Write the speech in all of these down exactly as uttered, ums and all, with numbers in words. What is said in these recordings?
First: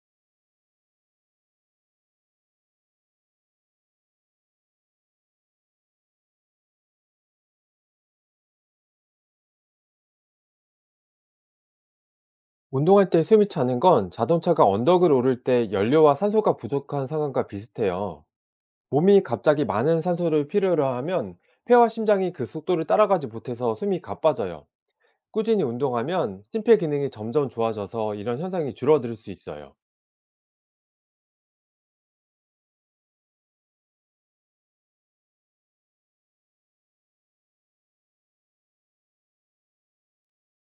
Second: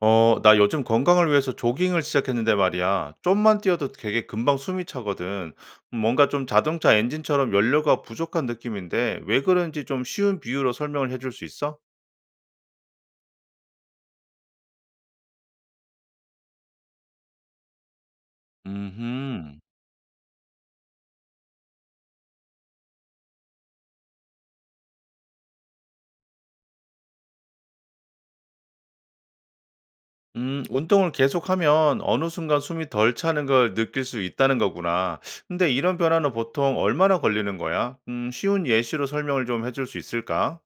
어, 나 요즘 건강을 위해서 조깅을 시작했는데 말이야. 좀만 뛰어도 되게 금방 숨이 차거든. 뭔가 좀 자동차 엔진처럼 연료가 부족한 느낌인데 왜 그런지 좀 쉬운 비유로 설명을 해줄 수 있어? 운동할 때 숨이 차는 건 자동차가 언덕을 오를 때 연료와 산소가 부족한 상황과 비슷해요. 몸이 음, 갑자기 많은 산소를 필요로 하면 폐와 심장이 그 속도를 따라가지 못해서 숨이 가빠져요. 꾸준히 운동하면 심폐 기능이 점점 좋아져서 이런 현상이 줄어들 수 있어요. 음, 운동을 계속하면 어느 순간 숨이 덜 차는 걸 느낄 수 있다는 거구나. 근데 이런 변화는 보통 얼마나 걸리는 거야? 음, 쉬운 예시로 설명을 좀 해줄 수 있을까?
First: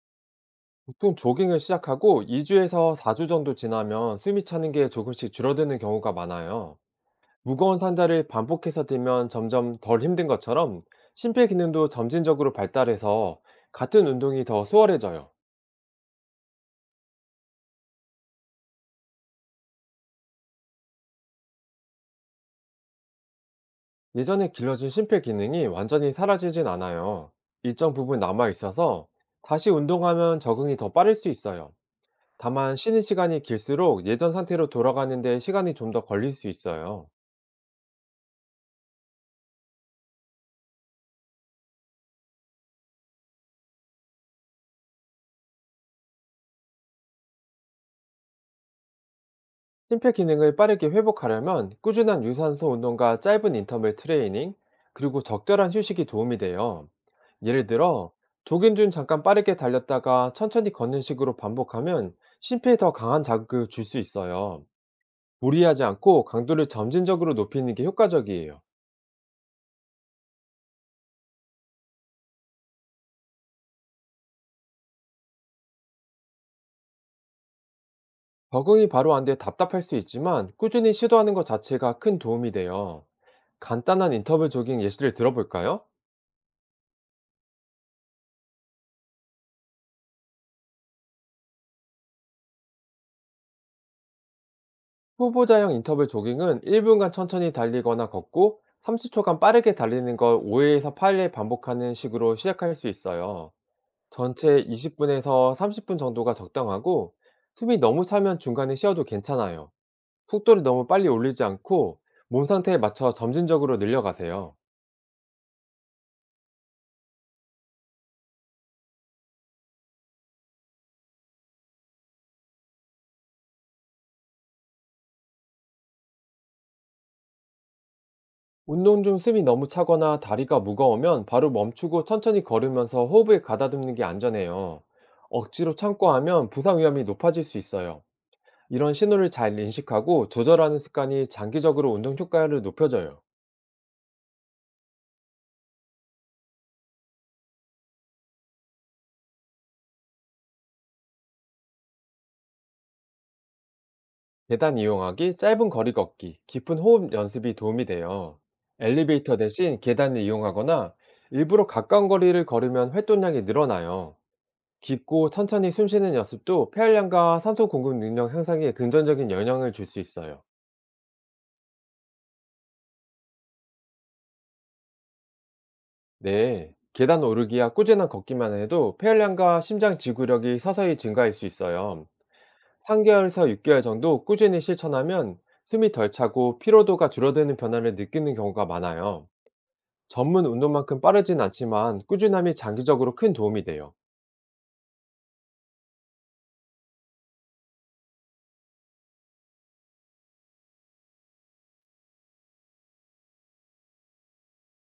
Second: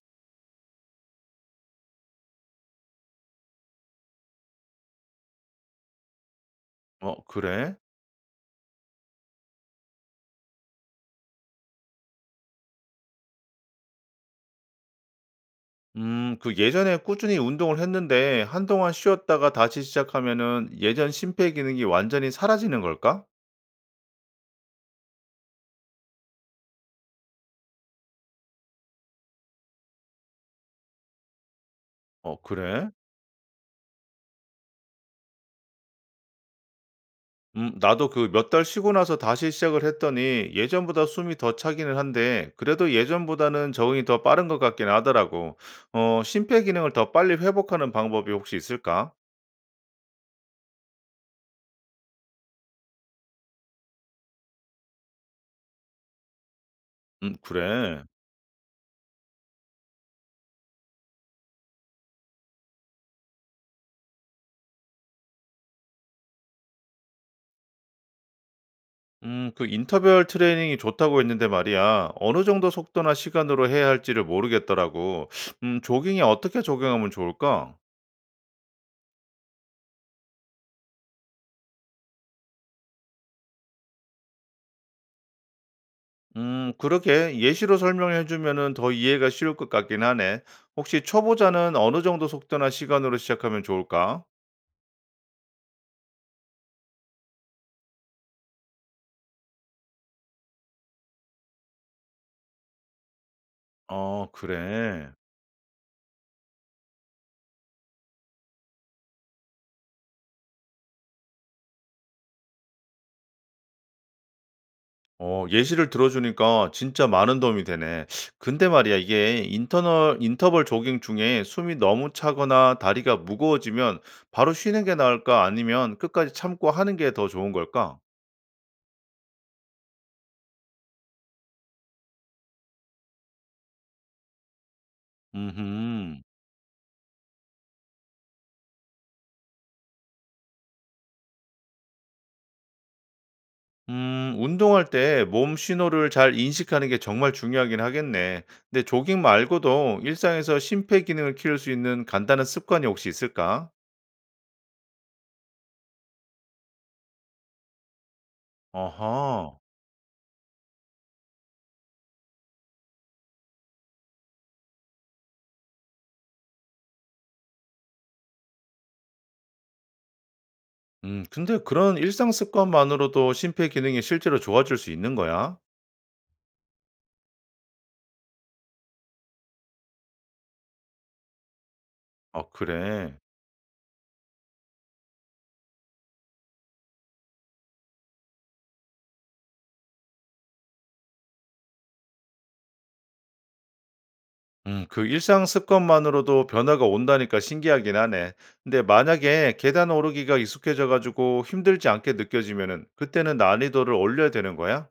보통 조깅을 시작하고 이 주에서 사 주 정도 지나면 숨이 차는 게 조금씩 줄어드는 경우가 많아요. 어, 그래? 무거운 상자를 반복해서 들면 점점 덜 힘든 것처럼 심폐 기능도 점진적으로 발달해서 같은 운동이 더 수월해져요. 음, 그 예전에 꾸준히 운동을 했는데 한동안 쉬었다가 다시 시작하면은 예전 심폐 기능이 완전히 사라지는 걸까? 예전에 길러진 심폐 기능이 완전히 사라지진 않아요. 일정 부분 남아 있어서 다시 운동하면 적응이 더 빠를 수 있어요. 어, 다만 그래? 쉬는 시간이 길수록 예전 상태로 돌아가는데 시간이 좀 더 걸릴 수 있어요. 음, 나도 그 몇 달 쉬고 나서 다시 시작을 했더니 예전보다 숨이 더 차기는 한데 그래도 예전보다는 적응이 더 빠른 것 같긴 하더라고. 어, 심폐 기능을 더 빨리 회복하는 방법이 혹시 있을까? 심폐 기능을 빠르게 회복하려면 꾸준한 유산소 운동과 짧은 인터벌 트레이닝, 그리고 적절한 휴식이 도움이 돼요. 음, 예를 그래. 들어, 조깅 중 잠깐 빠르게 달렸다가 천천히 걷는 식으로 반복하면 심폐에 더 강한 자극을 줄 수 있어요. 무리하지 않고 강도를 점진적으로 높이는 게 효과적이에요. 음, 그 인터벌 트레이닝이 좋다고 했는데 말이야. 어느 정도 속도나 시간으로 해야 할지를 모르겠더라고. 음, 조깅에 어떻게 적용하면 좋을까? 적응이 바로 안 돼 답답할 수 있지만 꾸준히 시도하는 것 자체가 큰 도움이 돼요. 간단한 인터벌 조깅 예시를 들어볼까요? 음, 그렇게 예시로 설명해 주면은 더 이해가 쉬울 것 같긴 하네. 혹시 초보자는 어느 정도 속도나 시간으로 시작하면 좋을까? 후보자형 인터벌 조깅은 일 분간 천천히 달리거나 걷고 삼십 초간 빠르게 달리는 걸 오 회에서 팔 회 반복하는 식으로 시작할 수 있어요. 어, 전체 그래. 이십 분에서 삼십 분 정도가 적당하고 숨이 너무 차면 중간에 쉬어도 괜찮아요. 속도를 너무 빨리 올리지 않고 몸 상태에 맞춰 점진적으로 늘려가세요. 어 예시를 들어 주니까 진짜 많은 도움이 되네. 근데 말이야 이게 인터널 인터벌 조깅 중에 숨이 너무 차거나 다리가 무거워지면 바로 쉬는 게 나을까 아니면 끝까지 참고 하는 게 더 좋은 걸까? 운동 중 숨이 너무 차거나 다리가 무거우면 바로 멈추고 천천히 걸으면서 호흡을 가다듬는 게 안전해요. 억지로 참고 음흠. 하면 부상 위험이 높아질 수 있어요. 이런 신호를 잘 인식하고 조절하는 습관이 장기적으로 운동 효과를 높여줘요. 음 운동할 때 몸 신호를 잘 인식하는 게 정말 중요하긴 하겠네. 근데 조깅 말고도 일상에서 심폐기능을 키울 수 있는 간단한 습관이 혹시 있을까? 계단 이용하기, 짧은 거리 걷기, 깊은 호흡 연습이 도움이 돼요. 엘리베이터 어허. 대신 계단을 이용하거나 일부러 가까운 거리를 걸으면 활동량이 늘어나요. 깊고 천천히 숨쉬는 연습도 폐활량과 산소 공급 능력 향상에 긍정적인 영향을 줄 수 있어요. 음, 근데 그런 일상 습관만으로도 심폐 기능이 실제로 좋아질 수 있는 거야? 네, 계단 오르기와 꾸준한 걷기만 해도 폐활량과 심장 지구력이 서서히 증가할 수 있어요. 아, 그래. 삼 개월에서 육 개월 정도 꾸준히 실천하면 숨이 덜 차고 피로도가 줄어드는 변화를 느끼는 경우가 많아요. 전문 운동만큼 빠르진 않지만 꾸준함이 장기적으로 큰 도움이 돼요. 음, 그 일상 습관만으로도 변화가 온다니까 신기하긴 하네. 근데 만약에 계단 오르기가 익숙해져가지고 힘들지 않게 느껴지면은 그때는 난이도를 올려야 되는 거야?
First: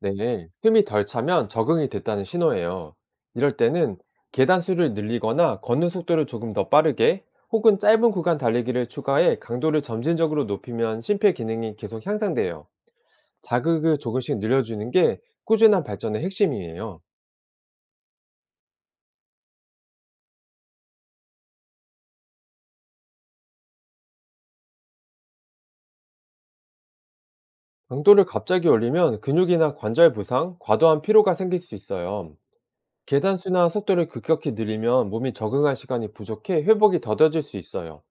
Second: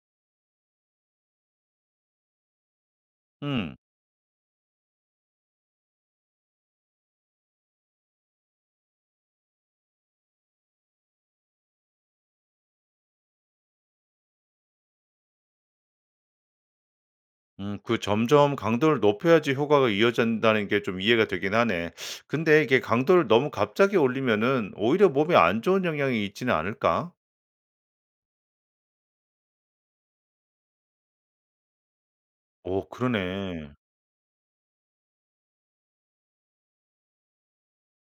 네, 숨이 덜 차면 적응이 됐다는 신호예요. 이럴 음, 때는 계단 수를 늘리거나 걷는 속도를 조금 더 빠르게 혹은 짧은 구간 달리기를 추가해 강도를 점진적으로 높이면 심폐 기능이 계속 향상돼요. 자극을 조금씩 늘려주는 게 꾸준한 발전의 핵심이에요. 음, 그 점점 강도를 높여야지 효과가 이어진다는 게 좀 이해가 되긴 하네. 근데 이게 강도를 너무 갑자기 올리면은 오히려 몸에 안 좋은 영향이 있지는 않을까? 강도를 갑자기 올리면 근육이나 관절 부상, 과도한 피로가 생길 수 있어요. 오, 계단 수나 그러네. 속도를 급격히 늘리면 몸이 적응할 시간이 부족해 회복이 더뎌질 수 있어요.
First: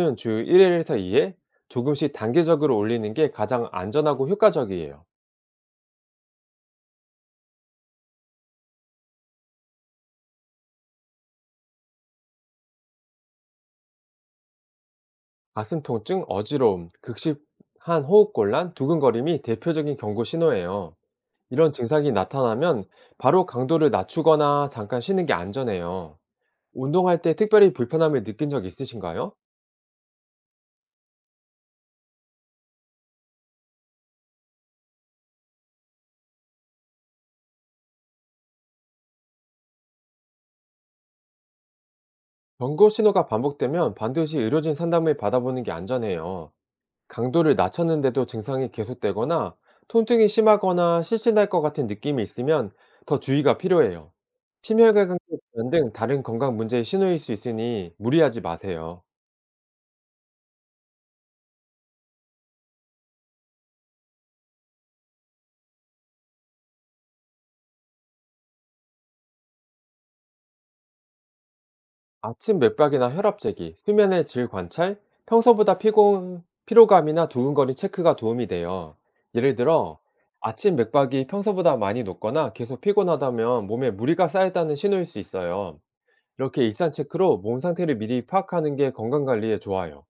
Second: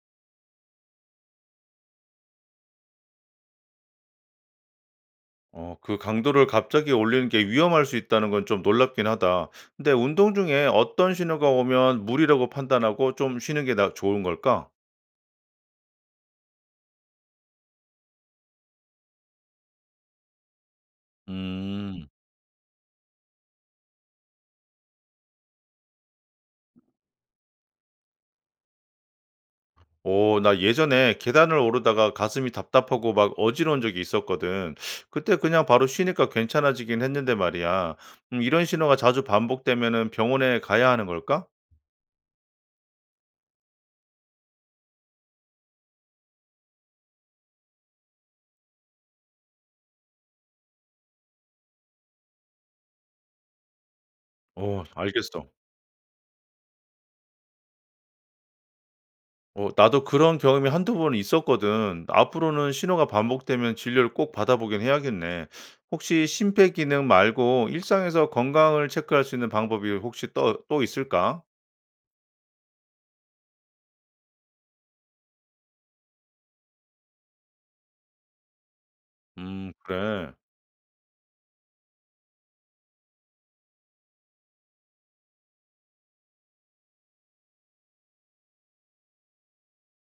강도는 주 일 회에서 이 회 조금씩 단계적으로 올리는 게 가장 안전하고 효과적이에요. 어 그 강도를 갑자기 올리는 게 위험할 수 있다는 건 좀 놀랍긴 하다. 근데 운동 중에 어떤 신호가 오면 무리라고 판단하고 좀 쉬는 게 나 좋은 걸까? 가슴 통증, 어지러움, 극심한 호흡곤란, 두근거림이 대표적인 경고 신호예요. 이런 음, 증상이 나타나면 바로 강도를 낮추거나 잠깐 쉬는 게 안전해요. 운동할 때 특별히 불편함을 느낀 적 있으신가요? 오, 나 예전에 계단을 오르다가 가슴이 답답하고 막 어지러운 적이 있었거든. 그때 그냥 바로 쉬니까 괜찮아지긴 했는데 말이야. 음, 이런 신호가 자주 반복되면은 병원에 가야 하는 걸까? 경고 신호가 반복되면 반드시 의료진 상담을 받아보는 게 안전해요. 강도를 낮췄는데도 증상이 계속되거나 통증이 심하거나 실신할 것 같은 느낌이 있으면 더 주의가 필요해요. 오, 심혈관계 알겠어. 질환 등 다른 건강 문제의 신호일 수 있으니 무리하지 마세요. 어 나도 그런 경험이 한두 번은 있었거든. 앞으로는 신호가 반복되면 진료를 꼭 받아보긴 해야겠네. 혹시 심폐 기능 말고 일상에서 건강을 체크할 수 있는 방법이 혹시 또 또 있을까? 아침 맥박이나 혈압 재기, 수면의 질 관찰, 평소보다 피곤, 피로감이나 두근거림 체크가 도움이 돼요. 예를 음 들어, 그래. 아침 맥박이 평소보다 많이 높거나 계속 피곤하다면 몸에 무리가 쌓였다는 신호일 수 있어요. 이렇게 일상 체크로 몸 상태를 미리 파악하는 게 건강 관리에 좋아요.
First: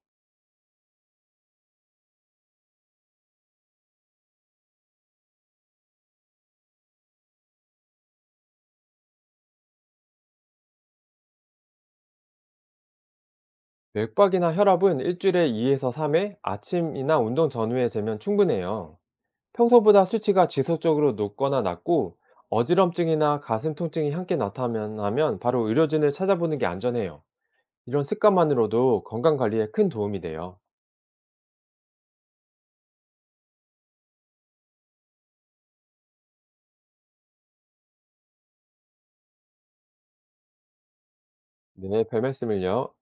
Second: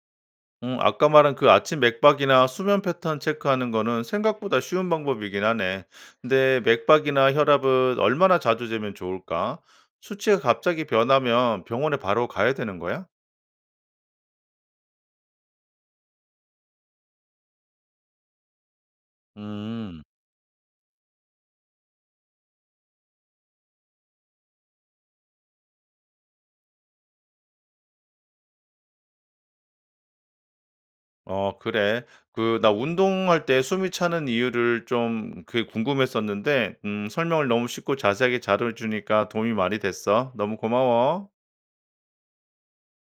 음 아까 말한 그 아침 맥박이나 수면 패턴 체크하는 거는 생각보다 쉬운 방법이긴 하네. 근데 맥박이나 혈압은 얼마나 자주 재면 좋을까? 수치가 갑자기 변하면 병원에 바로 가야 되는 거야? 맥박이나 혈압은 일주일에 이에서 삼 회 아침이나 운동 전후에 재면 충분해요. 음. 평소보다 수치가 지속적으로 높거나 낮고 어지럼증이나 가슴 통증이 함께 나타나면 바로 의료진을 찾아보는 게 안전해요. 이런 습관만으로도 건강 관리에 큰 도움이 돼요. 어 그래. 그 나 운동할 때 숨이 차는 이유를 좀 그게 궁금했었는데 음 설명을 너무 쉽고 자세하게 잘해 주니까 도움이 많이 됐어. 너무 고마워. 네, 별 말씀을요.